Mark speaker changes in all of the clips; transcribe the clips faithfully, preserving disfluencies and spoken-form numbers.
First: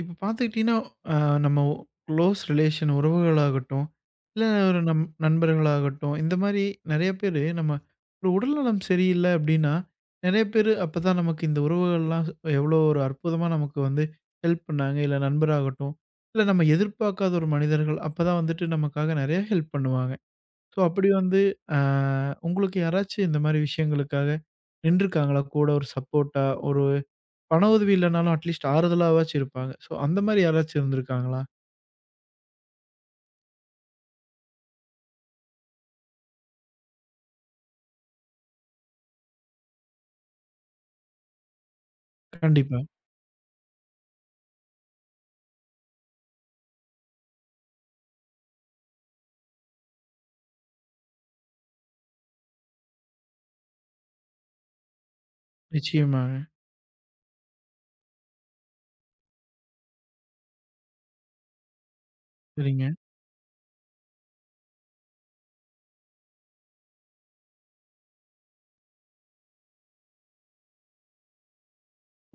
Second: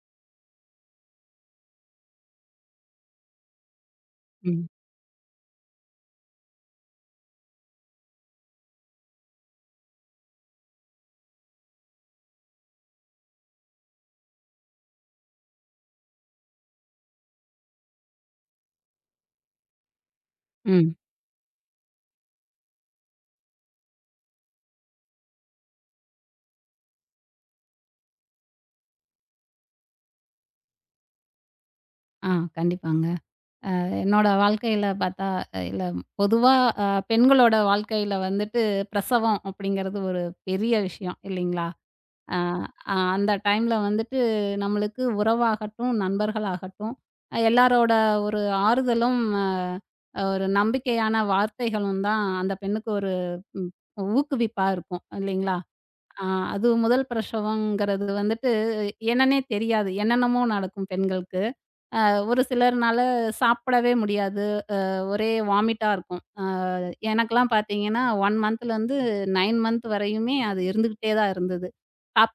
Speaker 1: இப்போ பார்த்துக்கிட்டீங்கன்னா, அ நம்ம குளோஸ் ரிலேஷன் உறவுகளாகட்டும், இல்ல
Speaker 2: ம்.
Speaker 1: ஒரு நம் நண்பர்களாகட்டும், இந்த மாரி நெறைய பேரு நம்ம ஒரு உடல்நலம் சரியில்ல அப்டின்னா, நெறைய பேரு அப்பதான் நமக்கு இந்த உறவுகள்லாம் எவ்வளோ ஒரு அற்புதமா நமக்கு வந்து ஹெல்ப் பண்ணாங்க. இல்ல நண்பராகட்டும், இல்ல நம்ம எதிர்பார்க்காத ஒரு மனிதர்கள் அப்பதான் வந்துட்டு நமக்காக நெறைய ஹெல்ப் பண்ணுவாங்க. ஸோ
Speaker 2: ம்.
Speaker 1: அப்படி வந்து அ உங்களுக்கு யாராச்சும் இந்த மாரி விஷயங்களுக்காக நின்றுருக்காங்களா? கூட ஒரு சப்போர்ட்டா ஒரு பண உதவி இல்லனாலும் அட்லீஸ்ட் ஆறுதலாவாச்சும் இருப்பாங்க. ஸோ அந்த மாரி யாராச்சும் இருந்திருக்காங்களா?
Speaker 2: ஆ கண்டிப்பாங்க. என்னோட வாழ்க்கையில பார்த்தா, அஹ் இல்ல, பொதுவா அ பெண்களோட வாழ்க்கையில வந்துட்டு பிரசவம் அப்படிங்கிறது ஒரு பெரிய விஷயம் இல்லைங்களா? அ
Speaker 1: கண்டிப்பா.
Speaker 2: அ அந்த டைம்ல வந்துட்டு நம்மளுக்கு உறவாகட்டும், நண்பர்களாகட்டும், அஹ், எல்லாரோட ஒரு ஆறுதலும், அ ஒரு நம்பிக்கையான வார்த்தைகளும் தான் அந்த பெண்ணுக்கு ஒரு ம் ஊக்குவிப்பா இருக்கும் இல்லைங்களா? அ
Speaker 1: நிச்சயமாங்க.
Speaker 2: அது முதல் பிரசவங்கிறது வந்துட்டு என்னன்னே தெரியாது. என்னென்னமோ நடக்கும் பெண்களுக்கு. ஒரு
Speaker 1: சரிங்க.
Speaker 2: சிலர்னால சாப்பிடவே முடியாது. ஒரே வாமிட்டா இருக்கும். அ எனக்கெல்லாம் பார்த்தீங்கன்னா, ஒன்று மந்த்லேருந்து நைன் மந்த் வரையுமே அது இருந்துகிட்டே தான் இருந்தது.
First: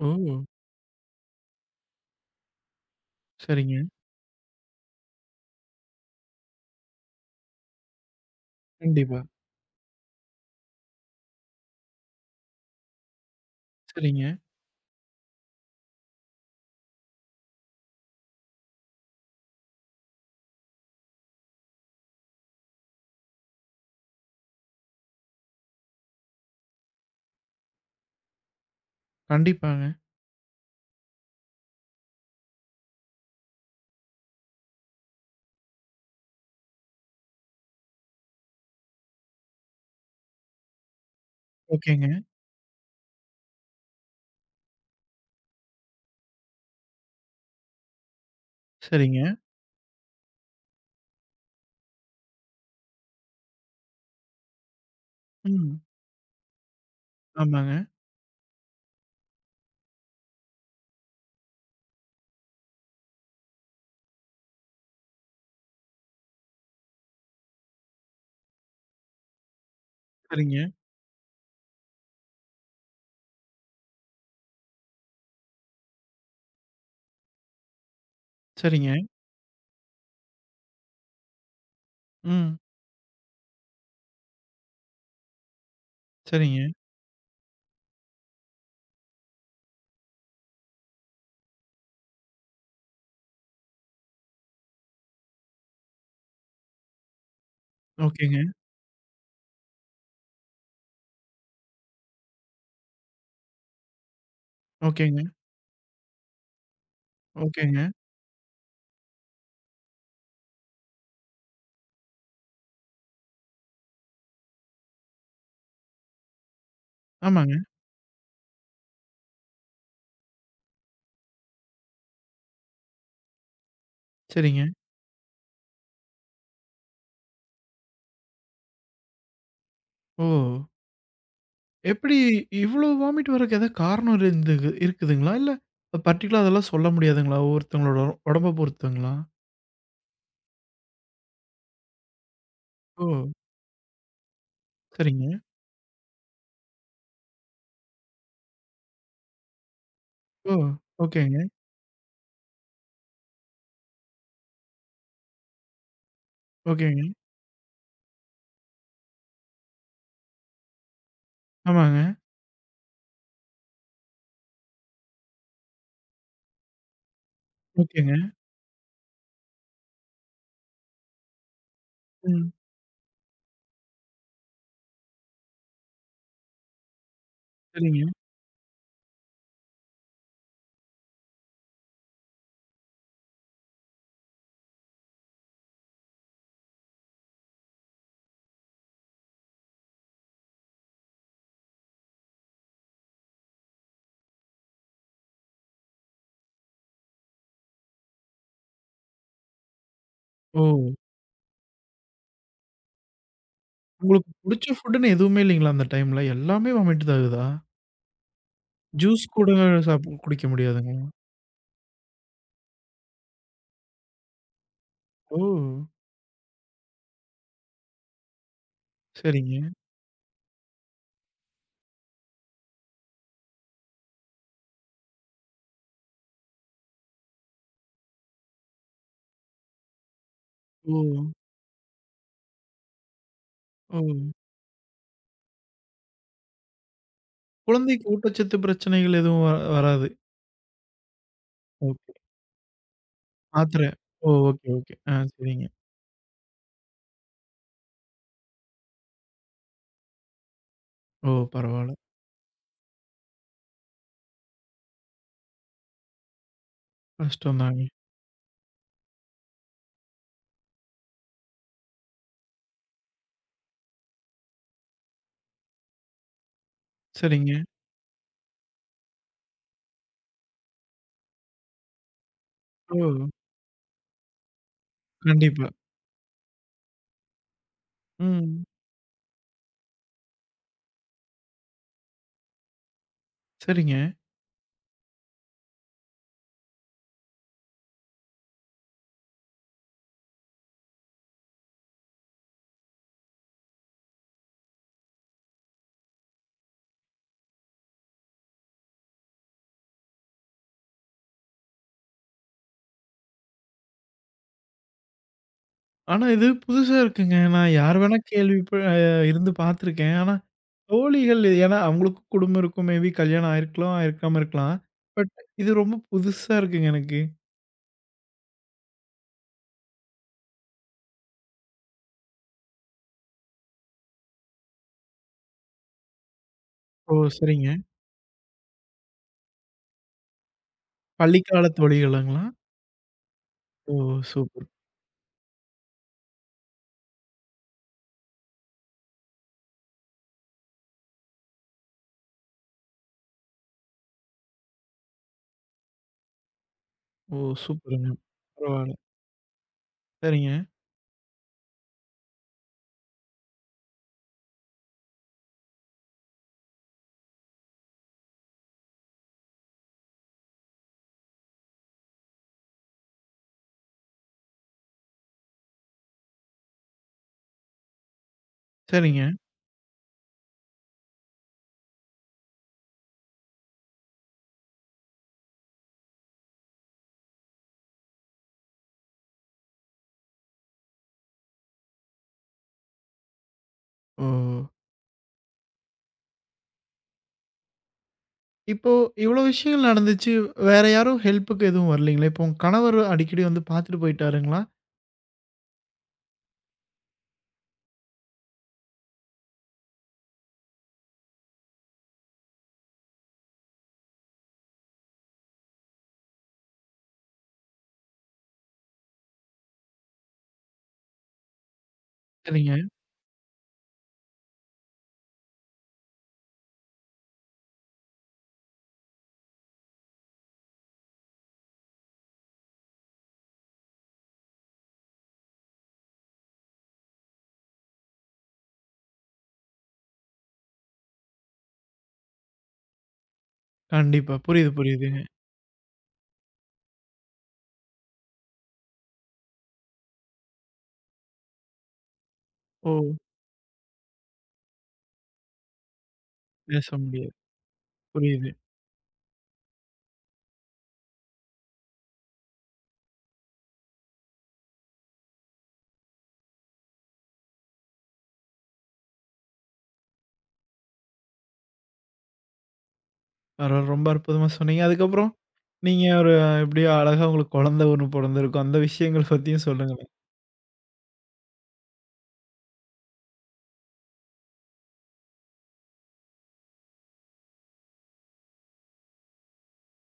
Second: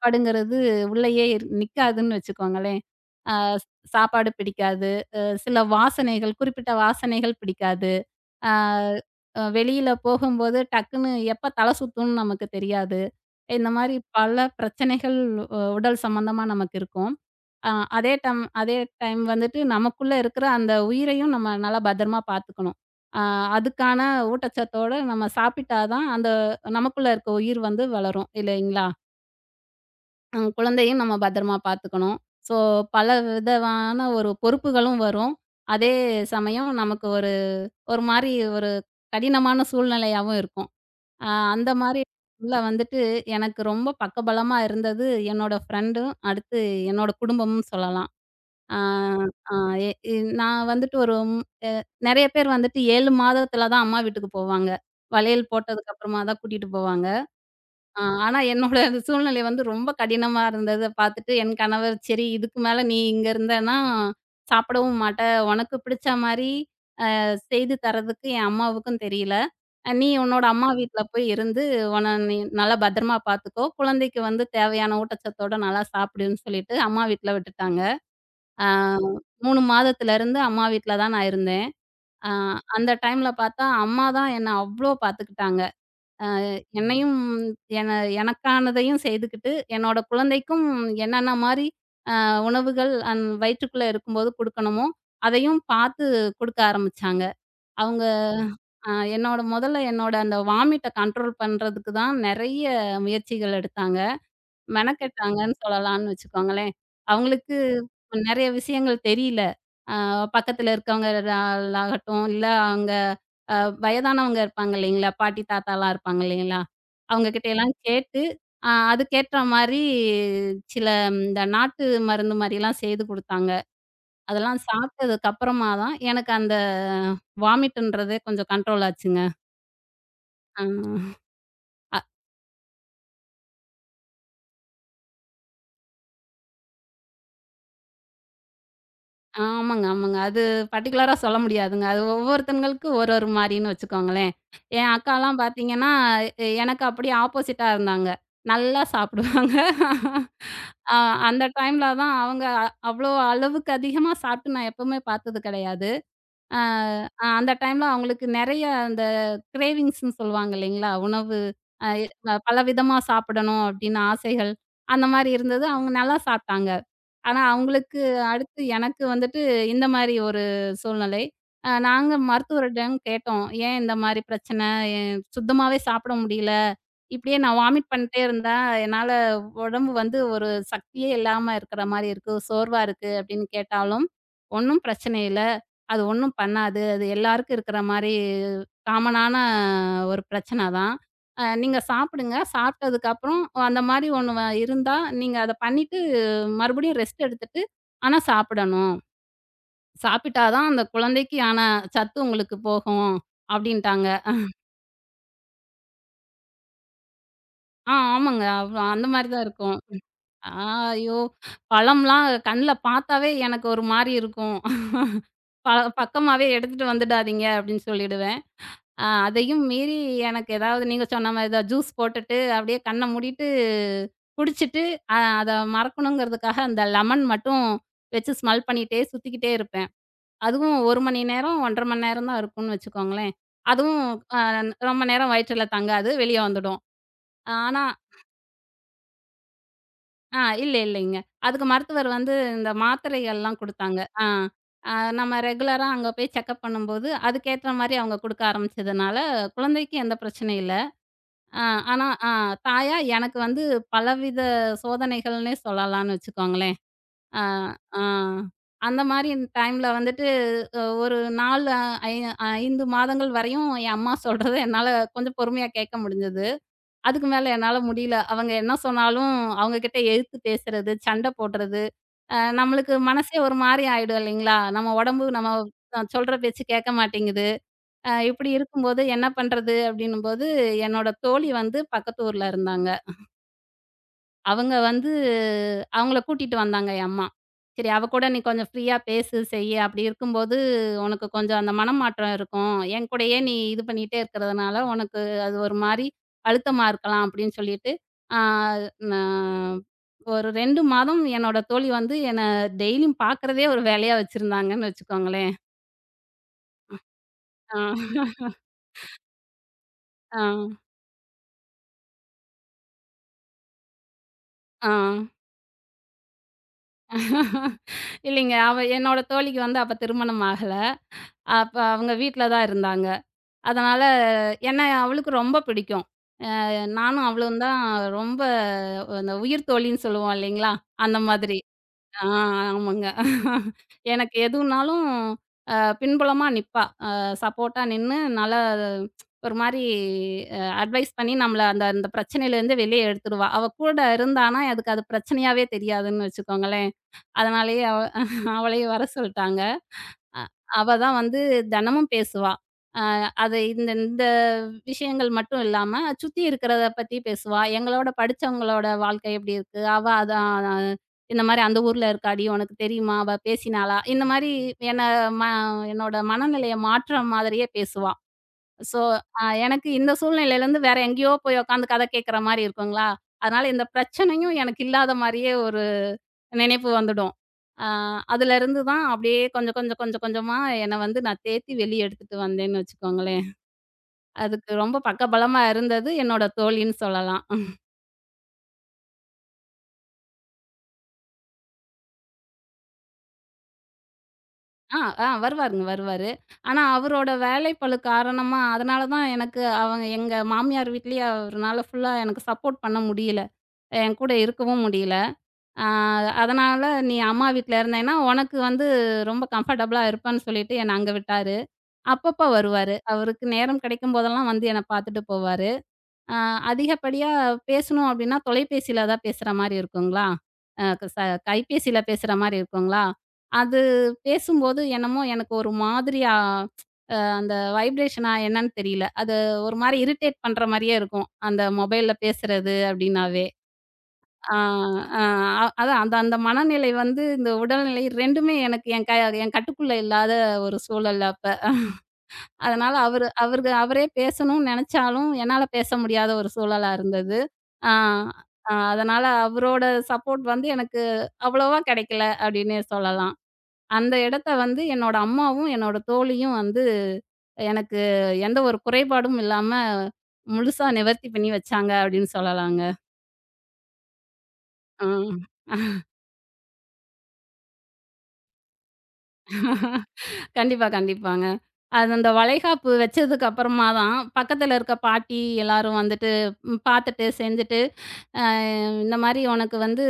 Speaker 1: ஓ!
Speaker 2: உள்ளயே இரு நிக்காதுன்னு வச்சுக்கோங்களேன். அ
Speaker 1: சரிங்க.
Speaker 2: சாப்பாடு பிடிக்காது. அ சில வாசனைகள் குறிப்பிட்ட வாசனைகள் பிடிக்காது. ஆ
Speaker 1: கண்டிப்பா.
Speaker 2: அ வெளியில போகும்போது டக்குன்னு எப்ப தலை சுத்தும்னு நமக்கு தெரியாது. இந்த மாரி
Speaker 1: சரிங்க.
Speaker 2: பல பிரச்சனைகள் உ உடல் சம்மந்தமா நமக்கு இருக்கும். அ அதே டம் அதே டைம் வந்துட்டு நமக்குள்ள இருக்கிற அந்த உயிரையும் நம்ம நல்லா பத்திரமா பார்த்துக்கணும். அ அதுக்கான ஊட்டச்சத்தோட நம்ம சாப்பிட்டா தான் அந்த நமக்குள்ள இருக்க உயிர் வந்து வளரும் இல்லைங்களா?
Speaker 1: கண்டிப்பாங்க.
Speaker 2: நம்ம குழந்தையும் நம்ம பத்திரமா பார்த்துக்கணும். ஸோ பல விதமான ஒரு பொறுப்புகளும் வரும். அதே சமயம் நமக்கு ஒரு ஒரு மாரி ஒரு கடினமான சூழ்நிலையாவும் இருக்கும். அ அந்த மாரி
Speaker 1: ஓகேங்க.
Speaker 2: உள்ள வந்துட்டு எனக்கு ரொம்ப பக்கபலமா இருந்தது என்னோட ஃப்ரெண்டும், அடுத்து என்னோட குடும்பமும் சொல்லலாம். ஆ
Speaker 1: சரிங்க.
Speaker 2: ஆ எ இ நான் வந்துட்டு ஒரு ம் அ நெறைய பேர் வந்துட்டு ஏழு மாதத்துல தான் அம்மா வீட்டுக்கு போவாங்க. வளையல்
Speaker 1: ம்.
Speaker 2: போட்டதுக்கு அப்புறமா தான் கூட்டிட்டு போவாங்க.
Speaker 1: ஆமாங்க.
Speaker 2: ஆ ஆனா என்னோட சூழ்நிலை வந்து ரொம்ப கடினமா இருந்தத பார்த்துட்டு என் கணவர், "சரி இதுக்கு மேல நீ இங்க இருந்தன்னா சாப்பிடவும் மாட்ட. உனக்கு பிடிச்ச மாரி செய்து தர்றதுக்கு என் அம்மாவுக்கும் தெரியல. அஹ் "நீ உன்னோட
Speaker 1: சரிங்க.
Speaker 2: அம்மா வீட்ல போய் இருந்து உன்ன நீ நல்லா பத்திரமா பார்த்துக்கோ. குழந்தைக்கு வந்து தேவையான ஊட்டச்சத்தோட நல்லா சாப்பிடுன்னு" சொல்லிட்டு அம்மா வீட்ல விட்டுட்டாங்க. ஆ
Speaker 1: சரிங்க.
Speaker 2: மூணு மாதத்துலருந்து அம்மா வீட்ல தான் நான் இருந்தேன். ஆ
Speaker 1: ம்.
Speaker 2: அந்த டைம்ல பார்த்தா அம்மா தான் என்ன அவ்ளோ பார்த்துக்கிட்டாங்க.
Speaker 1: சரிங்க.
Speaker 2: என்னையும் என எனக்கானதையும் செய்துக்கிட்டு, என்னோட குழந்தைக்கும் என்னென்ன மாரி அ உணவுகள் அந் வயிற்றுக்குள்ள இருக்கும்போது குடுக்கணுமோ, அதையும் பார்த்து குடுக்க ஆரம்பிச்சாங்க. அவங்க.
Speaker 1: ஓகேங்க.
Speaker 2: ஆ என்னோட முதல்ல என்னோட அந்த வாமிட்ட கண்ட்ரோல் பண்றதுக்கு தான் நெறைய முயற்சிகள் எடுத்தாங்க.
Speaker 1: ஓகேங்க.
Speaker 2: மெனக்கெட்டாங்கன்னு சொல்லலாம்ன்னு வச்சுக்கோங்களேன். அவங்களுக்கு
Speaker 1: ஓகேங்க.
Speaker 2: நெறைய விஷயங்கள் தெரியல. ஆ பக்கத்துல இருக்கவங்களாகட்டும், இல்ல அங்க அ வயதானவங்க இருப்பாங்க இல்லைங்களா? பாட்டி, தாத்தாலாம் இருப்பாங்க இல்லைங்களா? அவங்க
Speaker 1: ஆமாங்க.
Speaker 2: கிட்டலாம் கேட்டு, அ அதுக்கேற்ற மாரி சில இந்த நாட்டு மருந்து மாரிலாம் செய்து குடுத்தாங்க.
Speaker 1: சரிங்க.
Speaker 2: அதெல்லாம் சாப்பிட்டதுக்கு அப்புறமா தான் எனக்கு அந்த வாமிட்ன்றதே கொஞ்சம் கண்ட்ரோல் ஆச்சுங்க.
Speaker 1: ஓ!
Speaker 2: ஆ.
Speaker 1: எப்படி இவ்ளோ வாமிட் வரக்கு ஏதாவது காரணம் இருந்து இருக்குதுங்களா? இல்ல பர்ட்டிகுலரா அதெல்லாம் சொல்ல முடியாதுங்களா? ஒவ்வொருத்தவங்களோட உடம்ப பொறுத்துங்களா?
Speaker 2: ஆமாங்க, ஆமாங்க. அது பர்ட்டிகுலரா சொல்ல முடியாதுங்க. அது ஒவ்வொருத்தங்களுக்கு
Speaker 1: ஓ!
Speaker 2: ஒரு ஒரு மாரின்னு வச்சுக்கோங்களேன். என்
Speaker 1: சரிங்க.
Speaker 2: அக்காலாம் பார்த்தீங்கன்னா, எ எனக்கு அப்படியே ஆப்போசிட்டா இருந்தாங்க. நல்லா சாப்பிடுவாங்க.
Speaker 1: ஓ!
Speaker 2: அ
Speaker 1: ஓகேங்க.
Speaker 2: அந்த டைம்ல தான் அவங்க அவ்ளோ அளவுக்கு அதிகமா சாப்பிட்டு நான் எப்பவுமே பார்த்தது கிடையாது. அ
Speaker 1: ஓகேங்க.
Speaker 2: அந்த டைம்ல அவங்களுக்கு நெறைய அந்த கிரேவிங்ஸ்ன்னு சொல்லுவாங்க இல்லைங்களா? உணவு அ
Speaker 1: ஆமாங்க.
Speaker 2: பலவிதமா சாப்பிடணும் அப்படின்னு ஆசைகள், அந்த மாரி இருந்தது. அவங்க நல்லா சாப்ட்டாங்க. ஆனா, அவங்களுக்கு
Speaker 1: ஓகேங்க.
Speaker 2: அடுத்து எனக்கு வந்துட்டு இந்த மாரி ஒரு சூழ்நிலை. அ நாங்க
Speaker 1: ம்.
Speaker 2: மருத்துவரிடம் கேட்டோம். ஏன் இந்த மாரி பிரச்சனை? எ சுத்தமாவே சாப்பிட முடியல. இப்படியே நான் வாமிட்
Speaker 1: சரிங்க.
Speaker 2: பண்ணிட்டே இருந்தா, என்னால உடம்பு வந்து ஒரு சக்தியே இல்லாம இருக்கிற மாரி இருக்கு. சோர்வா இருக்கு அப்படின்னு கேட்டாலும், ஒண்ணும் பிரச்சனை இல்ல. அது ஒண்ணும் பண்ணாது. அது எல்லாருக்கும் இருக்கிற மாரி காமனான ஒரு பிரச்சனை தான். அ நீங்க சாப்பிடுங்க. சாப்பிட்டதுக்கப்புறம் அந்த மாரி ஒண்ணு வ இருந்தா, நீங்க அத பண்ணி மறுபடியும் ரெஸ்ட் எடுத்துட்டு, ஆனா சாப்பிடணும். சாப்பிட்டா
Speaker 1: ஓ!
Speaker 2: தான் அந்த குழந்தைக்கு ஆன சத்து உங்களுக்கு போகும் அப்டின்ட்டாங்க.
Speaker 1: உங்களுக்கு புடிச்ச ஃபுட்டுன்னு எதுவுமே இல்லைங்களா அந்த டைம்ல? எல்லாமே வாமிட் தான் ஆகுதா?
Speaker 2: ஆ ஆமாங்க. அவ் அந்த
Speaker 1: ஜூஸ்
Speaker 2: மாரி தான்
Speaker 1: கூட
Speaker 2: இருக்கும்.
Speaker 1: சாப் குடிக்க
Speaker 2: ஆ
Speaker 1: முடியாதுங்களா?
Speaker 2: ஐயோ! பழம்லாம் கண்ல பார்த்தாவே எனக்கு ஒரு மாரி இருக்கும்.
Speaker 1: ஓ!
Speaker 2: ப பக்கமாவே எடுத்துட்டு வந்துடாதீங்க அப்டின்னு சொல்லிடுவேன். அ
Speaker 1: சரிங்க.
Speaker 2: அதையும் மீறி எனக்கு ஏதாவது நீங்க சொன்ன மாரி தான் ஜூஸ் போட்டுட்டு அப்டியே கண்ண மூடிட்டு குடிச்சிட்டு, அ அத மறக்கணுங்கிறதுக்காக அந்த லெமன் மட்டும் வச்சு ஸ்மெல் பண்ணிட்டே சுத்திக்கிட்டே இருப்பேன். அதுவும்
Speaker 1: ஓ!
Speaker 2: ஒரு மணி நேரம், ஒன்று அரை மணி நேரம் தான் இருக்கும்னு வச்சுக்கோங்களேன்.
Speaker 1: ஓ!
Speaker 2: அதுவும் அ ரொம்ப நேரம் வயிற்றுல தங்காது, வெளிய வந்துடும். ஆனா
Speaker 1: குழந்தைக்கு ஊட்டச்சத்து பிரச்சனைகள் எதுவும் வ வராது.
Speaker 2: ஆ இல்ல இல்லைங்க. அதுக்கு மருத்துவர்
Speaker 1: ஓகே.
Speaker 2: வந்து இந்த மாத்திரைகள்லாம்
Speaker 1: மாத்திரை.
Speaker 2: குடுத்தாங்க. ஆ
Speaker 1: ஓ! ஓகே,
Speaker 2: அ
Speaker 1: ஓகே. ஆ
Speaker 2: நம்ம
Speaker 1: சரிங்க.
Speaker 2: ரெகுலரா அங்க போய் செக்கப் பண்ணும்போது, அதுக்கேத்த மாரி அவங்க குடுக்க ஆரம்பிச்சதுனால, குழந்தைக்கு எந்த பிரச்சனையும் இல்ல.
Speaker 1: ஓ!
Speaker 2: அ
Speaker 1: பரவால்ல.
Speaker 2: ஆனா அ தாயா எனக்கு வந்து பலவித சோதனைகள்னே சொல்லலாம்னு வச்சுக்கோங்களேன். ஆ,
Speaker 1: கஷ்டம் தாங்க.
Speaker 2: ஆ. அந்த மாரி டைம்ல வந்துட்டு அ ஒரு நாலு ஐ ஐந்து மாதங்கள் வரையும் என் அம்மா சொல்றத என்னால கொஞ்சம் பொறுமையா கேட்க முடிஞ்சது. அதுக்கு
Speaker 1: சரிங்க.
Speaker 2: மேல என்னால முடியல. அவங்க என்ன சொன்னாலும் அவங்க கிட்ட எதிர்த்து பேசுறது, சண்டை போடுறது, அ நம்மளுக்கு
Speaker 1: ஓ!
Speaker 2: மனசே ஒரு மாரி ஆயிடும் இல்லைங்களா? நம்ம உடம்பு நம்ம
Speaker 1: கண்டிப்பா.
Speaker 2: அ சொல்ற பேச்சு கேட்க மாட்டேங்குது. அ இப்படி
Speaker 1: ம்.
Speaker 2: இருக்கும்போது என்ன பண்றது? அப்படின்னும்போது என்னோட தோழி வந்து பக்கத்து ஊர்ல இருந்தாங்க.
Speaker 1: சரிங்க.
Speaker 2: அவங்க வந்து அவங்கள கூட்டிட்டு வந்தாங்க என் அம்மா. "சரி, அவ கூட நீ கொஞ்சம் ஃப்ரீயா பேசு, செய்யு. அப்படி இருக்கும்போது உனக்கு கொஞ்சம் அந்த மனமாற்றம் இருக்கும். என் கூடயே நீ இது பண்ணிட்டே இருக்கிறதுனால, உனக்கு அது ஒரு மாரி அழுத்தமா இருக்கலாம்." அப்படின்னு சொல்லிட்டு, ஆ நான் ஒரு ரெண்டு மாதம் என்னோட தோழி வந்து என்ன டெய்லியும் பார்க்கிறதே ஒரு வேலையா வச்சிருந்தாங்கன்னு வச்சுக்கோங்களேன்.
Speaker 1: ஆனா இது புதுசா இருக்குங்க. நான்
Speaker 2: ஆ,
Speaker 1: யார் வேணா கேள்விப்ப அ இருந்து பார்த்துருக்கேன். ஆனா
Speaker 2: ஆ,
Speaker 1: தோழிகள் ஏன்னா அவங்களுக்கும் குடும்பம் இருக்கும். மேபி கல்யாணம் ஆயிருக்கலாம், ஆயிருக்காம இருக்கலாம்.
Speaker 2: ஆ.
Speaker 1: பட் இது ரொம்ப புதுசா இருக்குங்க எனக்கு.
Speaker 2: இல்லைங்க. அவ என்னோட தோழிக்கு வந்து அப்ப திருமணம் ஆகல. அப்ப அவங்க வீட்ல தான் இருந்தாங்க. அதனால என்ன அவளுக்கு ரொம்ப பிடிக்கும். அ
Speaker 1: ஓ!
Speaker 2: நானும் அவளும்
Speaker 1: சரிங்க.
Speaker 2: தான் ரொம்ப அந்த உயிர் தோழின்னு சொல்லுவோம் இல்லைங்களா? அந்த மாதிரி.
Speaker 1: பள்ளிக்கால
Speaker 2: ஆ
Speaker 1: தோழிகளாங்களா?
Speaker 2: ஆமாங்க.
Speaker 1: ஓ!
Speaker 2: எனக்கு
Speaker 1: சூப்பர்.
Speaker 2: எதுனாலும் அ பின்புலமா நிப்பா. அ சப்போர்ட்டா நின்னு நல்லா ஒரு மாரி அ அட்வைஸ் பண்ணி நம்மள அந்த அந்த பிரச்சனையிலேருந்து வெளியே எடுத்துடுவா. அவ கூட இருந்தான்னா அதுக்கு அது பிரச்சனையாவே தெரியாதுன்னு வச்சுக்கோங்களேன்.
Speaker 1: ஓ!
Speaker 2: அதனாலேயே அவ
Speaker 1: சூப்பருங்க.
Speaker 2: அவளையும்
Speaker 1: பரவால்ல.
Speaker 2: வர சொல்ட்டாங்க. அ
Speaker 1: சரிங்க.
Speaker 2: அவ தான் வந்து தெனமும் பேசுவா. அ அது இந்த இந்த விஷயங்கள் மட்டும் இல்லாம, சுத்தி இருக்கிறத பத்தி பேசுவா. எங்களோட படிச்சவங்களோட வாழ்க்கை எப்படி இருக்கு? அவ அதான் அஹ், இந்த மாரி அந்த ஊர்ல இருக்காடி, உனக்கு தெரியுமா? அவ பேசினாளா? இந்த மாரி என்ன ம என்னோட மனநிலைய மாற்ற மாதிரியே பேசுவா. ஸோ,
Speaker 1: சரிங்க.
Speaker 2: அ எனக்கு இந்த சூழ்நிலையிலருந்து வேற எங்கேயோ போய் உட்காந்து கதை கேட்கிற மாரி இருக்குங்களா? அதனால இந்த பிரச்சனையும் எனக்கு இல்லாத மாரியே ஒரு நினைப்பு வந்துடும். அ அதுலருந்து தான் அப்படியே கொஞ்சம் கொஞ்சம் கொஞ்சம் கொஞ்சமா என்ன வந்து நான் தேத்தி வெளிய எடுத்துட்டு வந்தேன்னு வச்சுக்கோங்களேன்.
Speaker 1: ஓ!
Speaker 2: அதுக்கு ரொம்ப பக்கபலமா இருந்தது என்னோட தோழின்னு சொல்லலாம்.
Speaker 1: இப்போ இவ்ளோ விஷயங்கள் நடந்துச்சு. வேற யாரும் ஹெல்ப்புக்கு எதுவும் வரலீங்களா? இப்போ உங்க கணவர் அடிக்கடி வந்து பார்த்துட்டு போயிட்டாருங்களா?
Speaker 2: ஆ, ஆ வருவாருங்க வருவாரு. ஆனா அவரோட வேலைப்பளு காரணமா அதனால தான் எனக்கு அவங்க எங்க மாமியார் வீட்லயே அவருனால ஃபுல்லா எனக்கு சப்போர்ட் பண்ண முடியல. என் கூட இருக்கவும் முடியல. அ அதனால நீ அம்மா வீட்ல இருந்தேன்னா, உனக்கு வந்து ரொம்ப கம்ஃபர்டபுளா இருப்பன்னு சொல்லிட்டு என்ன அங்க விட்டாரு. அப்பப்ப
Speaker 1: சரிங்க.
Speaker 2: வருவாரு. அவருக்கு நேரம் கிடைக்கும் போதெல்லாம் வந்து என்ன பார்த்துட்டு போவாரு. அ அதிகப்படியா பேசணும் அப்டின்னா, தொலைபேசியில தான் பேசுற மாரி இருக்குங்களா? அ க ச கைபேசியில பேசுற மாரி இருக்குங்களா? அது பேசும்போது என்னமோ எனக்கு ஒரு மாதிரியா அ அந்த வைப்ரேஷனா என்னன்னு தெரியல. அது ஒரு மாரி இரிட்டேட் பண்ற மாரியே இருக்கும். அந்த மொபைல்ல பேசுறது அப்டின்னாவே.
Speaker 1: கண்டிப்பா.
Speaker 2: ஆ,
Speaker 1: புரியுது, புரியுதுங்க.
Speaker 2: ஆ அதான் அந்த அந்த மனநிலை வந்து இந்த உடல்நிலை இரண்டுமே எனக்கு என் க என் கட்டுக்குள்ள இல்லாத ஒரு சூழல் அப்ப.
Speaker 1: ஓ!
Speaker 2: அதனால அவரு அவரு அவரே பேசணும்னு நெனச்சாலும், என்னால பேச முடியாத ஒரு
Speaker 1: பேச
Speaker 2: சூழலா
Speaker 1: முடியாது.
Speaker 2: இருந்தது. ஆ
Speaker 1: புரியுது.
Speaker 2: அ அதனால அவரோட சப்போர்ட் வந்து எனக்கு அவ்வளவா கெடைக்கல அப்டின்னே சொல்லலாம். அந்த இடத்த வந்து என்னோட அம்மாவும், என்னோட தோழியும் வந்து எனக்கு எந்த ஒரு குறைபாடும் இல்லாம முழுசா நிவர்த்தி பண்ணி வச்சாங்க அப்டின்னு சொல்லலாங்க.
Speaker 1: பரவால்ல. ரொம்ப அற்புதமா சொன்னீங்க. அதுக்கப்புறம் நீங்க ஒரு எப்படியோ அழகா உங்களுக்கு குழந்தை ஒண்ணு பொறந்திருக்கும். அந்த விஷயங்கள்
Speaker 2: ஆ.
Speaker 1: பத்தியும் சொல்லுங்களேன்.
Speaker 2: கண்டிப்பா, கண்டிப்பாங்க. அது அந்த வளைகாப்பு வச்சதுக்கு அப்புறமா தான், பக்கத்துல இருக்க பாட்டி எல்லாரும் வந்துட்டு ம் பார்த்துட்டு, செஞ்சுட்டு, அ இந்த மாரி "உனக்கு வந்து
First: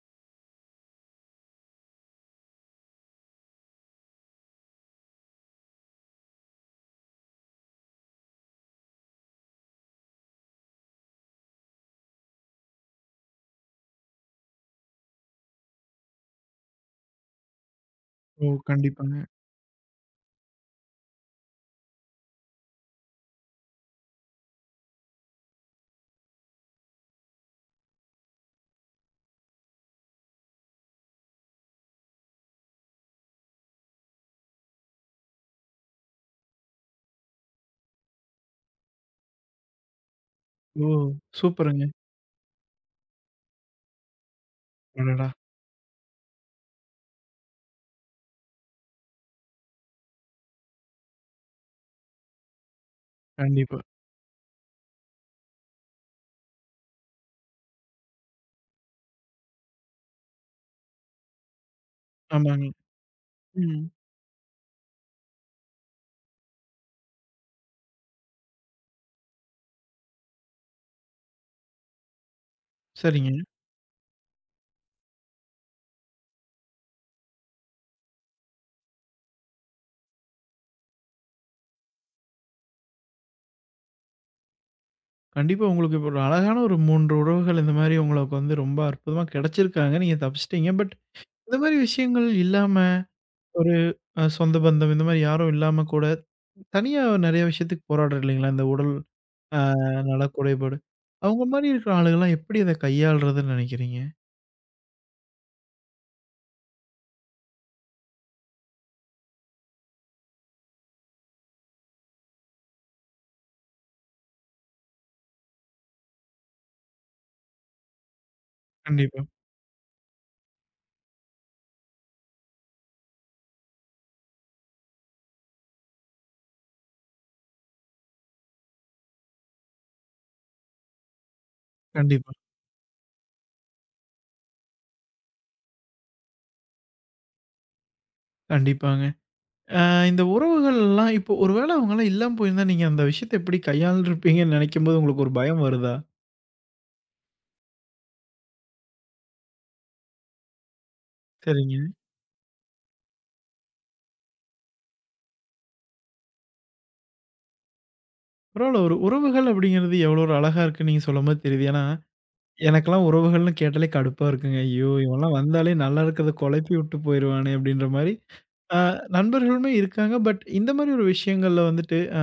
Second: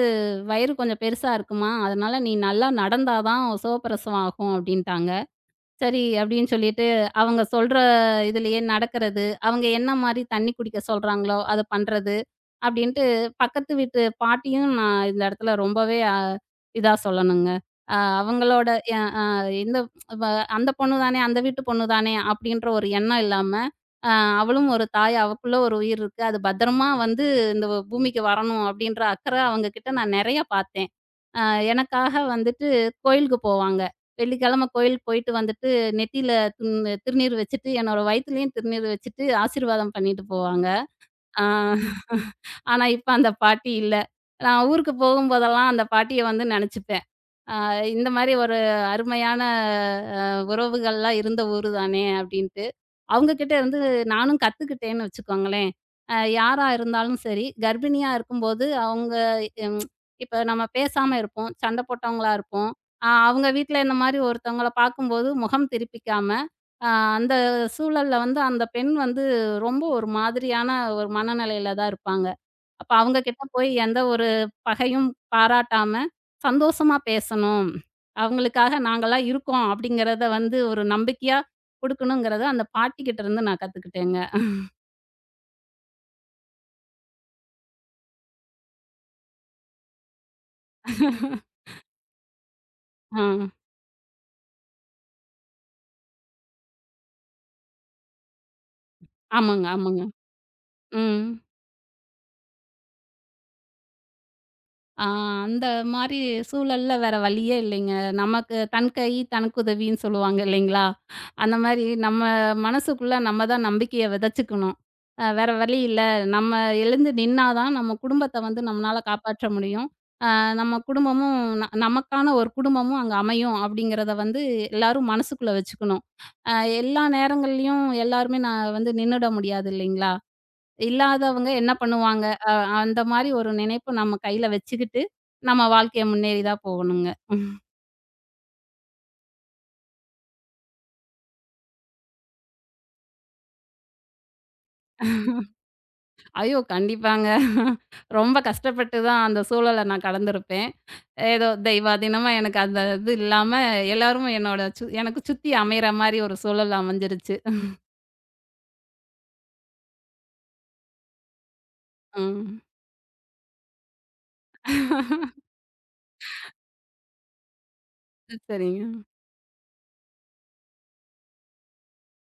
Speaker 2: வயிறு கொஞ்சம் பெருசா இருக்குமா, அதனால நீ நல்லா நடந்தா தான் உன் சுகப்பிரசவம் ஆகும்" அப்படின்ட்டாங்க. சரி அப்படின்னு சொல்லிட்டு, அவங்க சொல்ற இதுலயே நடக்கிறது, அவங்க என்ன மாரி தண்ணி குடிக்க சொல்றாங்களோ, அத பண்றது, அப்படின்ட்டு பக்கத்து வீட்டு பாட்டியும் நான் இந்த இடத்துல ரொம்பவே அ இதா சொல்லணுங்க. அ
Speaker 1: ஓ!
Speaker 2: அவங்களோட எ
Speaker 1: கண்டிப்பாங்க.
Speaker 2: அ இந்த வ அந்த பொண்ணு தானே, அந்த வீட்டு பொண்ணு தானே அப்படின்ற ஒரு எண்ணம் இல்லாம, அ அவளும் ஒரு தாய், அவளுக்குள்ள ஒரு உயிர் இருக்கு. அது பத்திரமா வந்து இந்த பூமிக்கு வரணும் அப்படின்ற அக்கறை அவங்க கிட்ட நான் நெறைய பார்த்தேன். அ எனக்காக வந்துட்டு கோயிலுக்கு போவாங்க. வெள்ளிக்கிழமை கோயில் போயிட்டு வந்துட்டு நெத்தியில ம் திருநீர் வச்சுட்டு, என்னோட வயித்துலயும் திருநீர் வச்சுட்டு, ஆசீர்வாதம் பண்ணிட்டு போவாங்க.
Speaker 1: ஓ!
Speaker 2: ஆ
Speaker 1: சூப்பருங்க.
Speaker 2: ஆனா இப்ப அந்த பாட்டி இல்ல. நான் ஊருக்கு
Speaker 1: அடடா!
Speaker 2: போகும்போதெல்லாம் அந்த பாட்டிய வந்து நெனச்சுப்பேன். அ இந்த மாரி ஒரு அருமையான அ உறவுகள்லாம் இருந்த ஊரு தானே! அப்டின்ட்டு. அவங்க கிட்ட இருந்து
Speaker 1: கண்டிப்பா.
Speaker 2: நானும் கத்துக்கிட்டேன்னு வச்சுக்கோங்களேன். அ யாரா இருந்தாலும் சரி, கர்ப்பிணியா இருக்கும்போது அவங்க ம் இப்ப நம்ம பேசாம இருப்போம். சண்டை போட்டவங்களா
Speaker 1: ஆமாங்க.
Speaker 2: இருப்போம். அ அவங்க வீட்ல
Speaker 1: ம்.
Speaker 2: இந்த மாரி ஒருத்தவங்கள பார்க்கும்போது முகம் திருப்பிக்காம, அ அந்த சூழல்ல வந்து அந்த பெண் வந்து ரொம்ப ஒரு மாதிரியான ஒரு மனநிலையில தான் இருப்பாங்க. அப்ப அவங்க
Speaker 1: சரிங்க.
Speaker 2: கிட்ட போய் எந்த ஒரு பகையும் பாராட்டாம, சந்தோஷமா பேசணும். அவங்களுக்காக நாங்கலாம் இருக்கோம் அப்படிங்கிறத வந்து ஒரு நம்பிக்கையா குடுக்கணுங்கிறத அந்த பாட்டிகிட்ட இருந்து நான் கத்துக்கிட்டேங்க.
Speaker 1: கண்டிப்பா உங்களுக்கு இப்ப ஒரு அழகான ஒரு மூன்று உறவுகள் இந்த மாரி உங்களுக்கு வந்து ரொம்ப அற்புதமா கிடைச்சிருக்காங்க. நீங்க தப்பிச்சிட்டீங்க. பட் இந்த மாரி விஷயங்கள் இல்லாம
Speaker 2: ஆ.
Speaker 1: ஒரு அ சொந்த பந்தம் இந்த மாரி யாரும் இல்லாம கூட தனியா நெறைய விஷயத்துக்கு போராடுறோம் இல்லைங்களா? இந்த உடல் அ
Speaker 2: ஆமாங்க, ஆமாங்க.
Speaker 1: நல குறைபாடு.
Speaker 2: ம்.
Speaker 1: அவங்க மாரி இருக்கிற ஆளுங்கலாம் எப்படி அத கையாள்றதுன்னு நினைக்கிறீங்க?
Speaker 2: ஆ அந்த மாரி சூழல்ல வேற வழியே இல்லைங்க. நமக்கு தன் கை தனக்குதவின்னு சொல்லுவாங்க இல்லைங்களா? அந்த மாரி நம்ம மனசுக்குள்ள நம்ம தான் நம்பிக்கைய விதைச்சுக்கணும். அ வேற வழி இல்ல. நம்ம எழுந்து நின்னா தான் நம்ம குடும்பத்த வந்து நம்மனால
Speaker 1: கண்டிப்பா,
Speaker 2: காப்பாற்ற முடியும். நம்ம குடும்பமும் ந நமக்கான ஒரு குடும்பமும் அங்க அமையும் அப்படிங்கிறத வந்து எல்லாரும் மனசுக்குள்ள வச்சுக்கணும். அ எல்லா நேரங்கள்லயும் எல்லாருமே நான் வந்து நின்னுட முடியாது இல்லைங்களா? இல்லாதவங்க என்ன பண்ணுவாங்க?
Speaker 1: கண்டிப்பா,
Speaker 2: அ அந்த மாரி ஒரு நினைப்பு நம்ம கையில வச்சுக்கிட்டு, நம்ம வாழ்க்கைய முன்னேறி தான் போகணுங்க.
Speaker 1: கண்டிப்பாங்க. அ இந்த உறவுகள்லாம் இப்போ ஒருவேள அவங்கலாம் இல்லாம போயிருந்தா, நீங்க அந்த விஷயத்த எப்படி கையாண்டுருப்பீங்கன்னு நெனைக்கும்போது உங்களுக்கு ஒரு பயம் வருதா?
Speaker 2: ஐயோ! கண்டிப்பாங்க. ரொம்ப கஷ்டப்பட்டு தான் அந்த சூழல நான் கடந்திருப்பேன். ஏதோ
Speaker 1: சரிங்க.
Speaker 2: தெய்வாதீனமா எனக்கு அந்த இது இல்லாம எல்லாரும் என்னோட சு எனக்கு சுத்தி அமையிற மாரி ஒரு சூழல் அமைஞ்சிருச்சு.
Speaker 1: பரவால்ல ஒரு உறவுகள் அப்படிங்கிறது எவ்வளோ ஒரு அழகா இருக்குன்னு நீங்க சொல்லும்போது தெரியுது. ஏன்னா,
Speaker 2: ம்.
Speaker 1: எனக்கெல்லாம் உறவுகள்னு கேட்டாலே கடுப்பா இருக்குங்க. ஐயோ! இவன்லாம் வந்தாலே நல்லா இருக்கிறத குழப்பி விட்டு போயிருவானே அப்படின்ற மாரி. அ
Speaker 2: சரிங்க.
Speaker 1: நண்பர்களுமே இருக்காங்க. பட் இந்த மாரி ஒரு விஷயங்கள்ல வந்துட்டு, அ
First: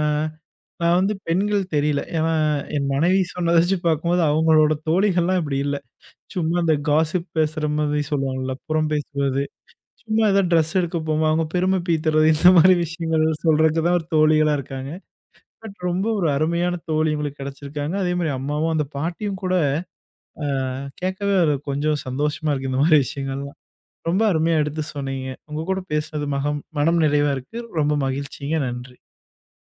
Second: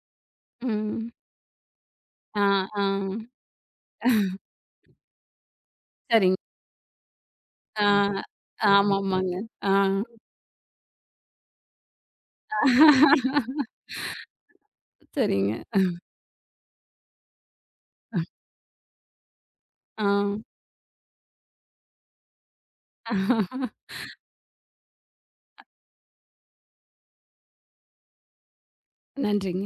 Speaker 1: நான்
Speaker 2: ம்.
Speaker 1: வந்து பெண்கள் தெரியல. ஏன்னா,
Speaker 2: ஆ, ஆ.
Speaker 1: என் மனைவி சொன்னத வச்சு பார்க்கும்போது அவங்களோட தோழிகள்லாம் இப்படி இல்ல.
Speaker 2: சரிங்க.
Speaker 1: சும்மா அந்த காசிப் பேசுற
Speaker 2: ஆ,
Speaker 1: மாதிரி சொல்லுவாங்கல்ல, புறம்
Speaker 2: ஆமாமாங்க.
Speaker 1: பேசுவது.
Speaker 2: ஆ.
Speaker 1: சும்மா ஏதோ ட்ரெஸ் எடுக்க போமா, அவங்க பெருமை பீத்துறது இந்த மாரி விஷயங்கள் சொல்றதுக்கு தான் ஒரு தோழிகளா இருக்காங்க.
Speaker 2: சரிங்க.
Speaker 1: பட் ரொம்ப ஒரு அருமையான தோழி உங்களுக்கு கிடைச்சிருக்காங்க. அதே மாரி அம்மாவும், அந்த பாட்டியும் கூட
Speaker 2: ஆ.
Speaker 1: அ கேட்கவே ஒரு கொஞ்சம் சந்தோஷமா இருக்கு இந்த மாரி விஷயங்கள்லாம். ரொம்ப அருமையா எடுத்து சொன்னீங்க. உங்க கூட பேசினது மகம் மனம் நிறைவா இருக்கு. ரொம்ப மகிழ்ச்சிங்க. நன்றி.
Speaker 2: நன்றிங்க.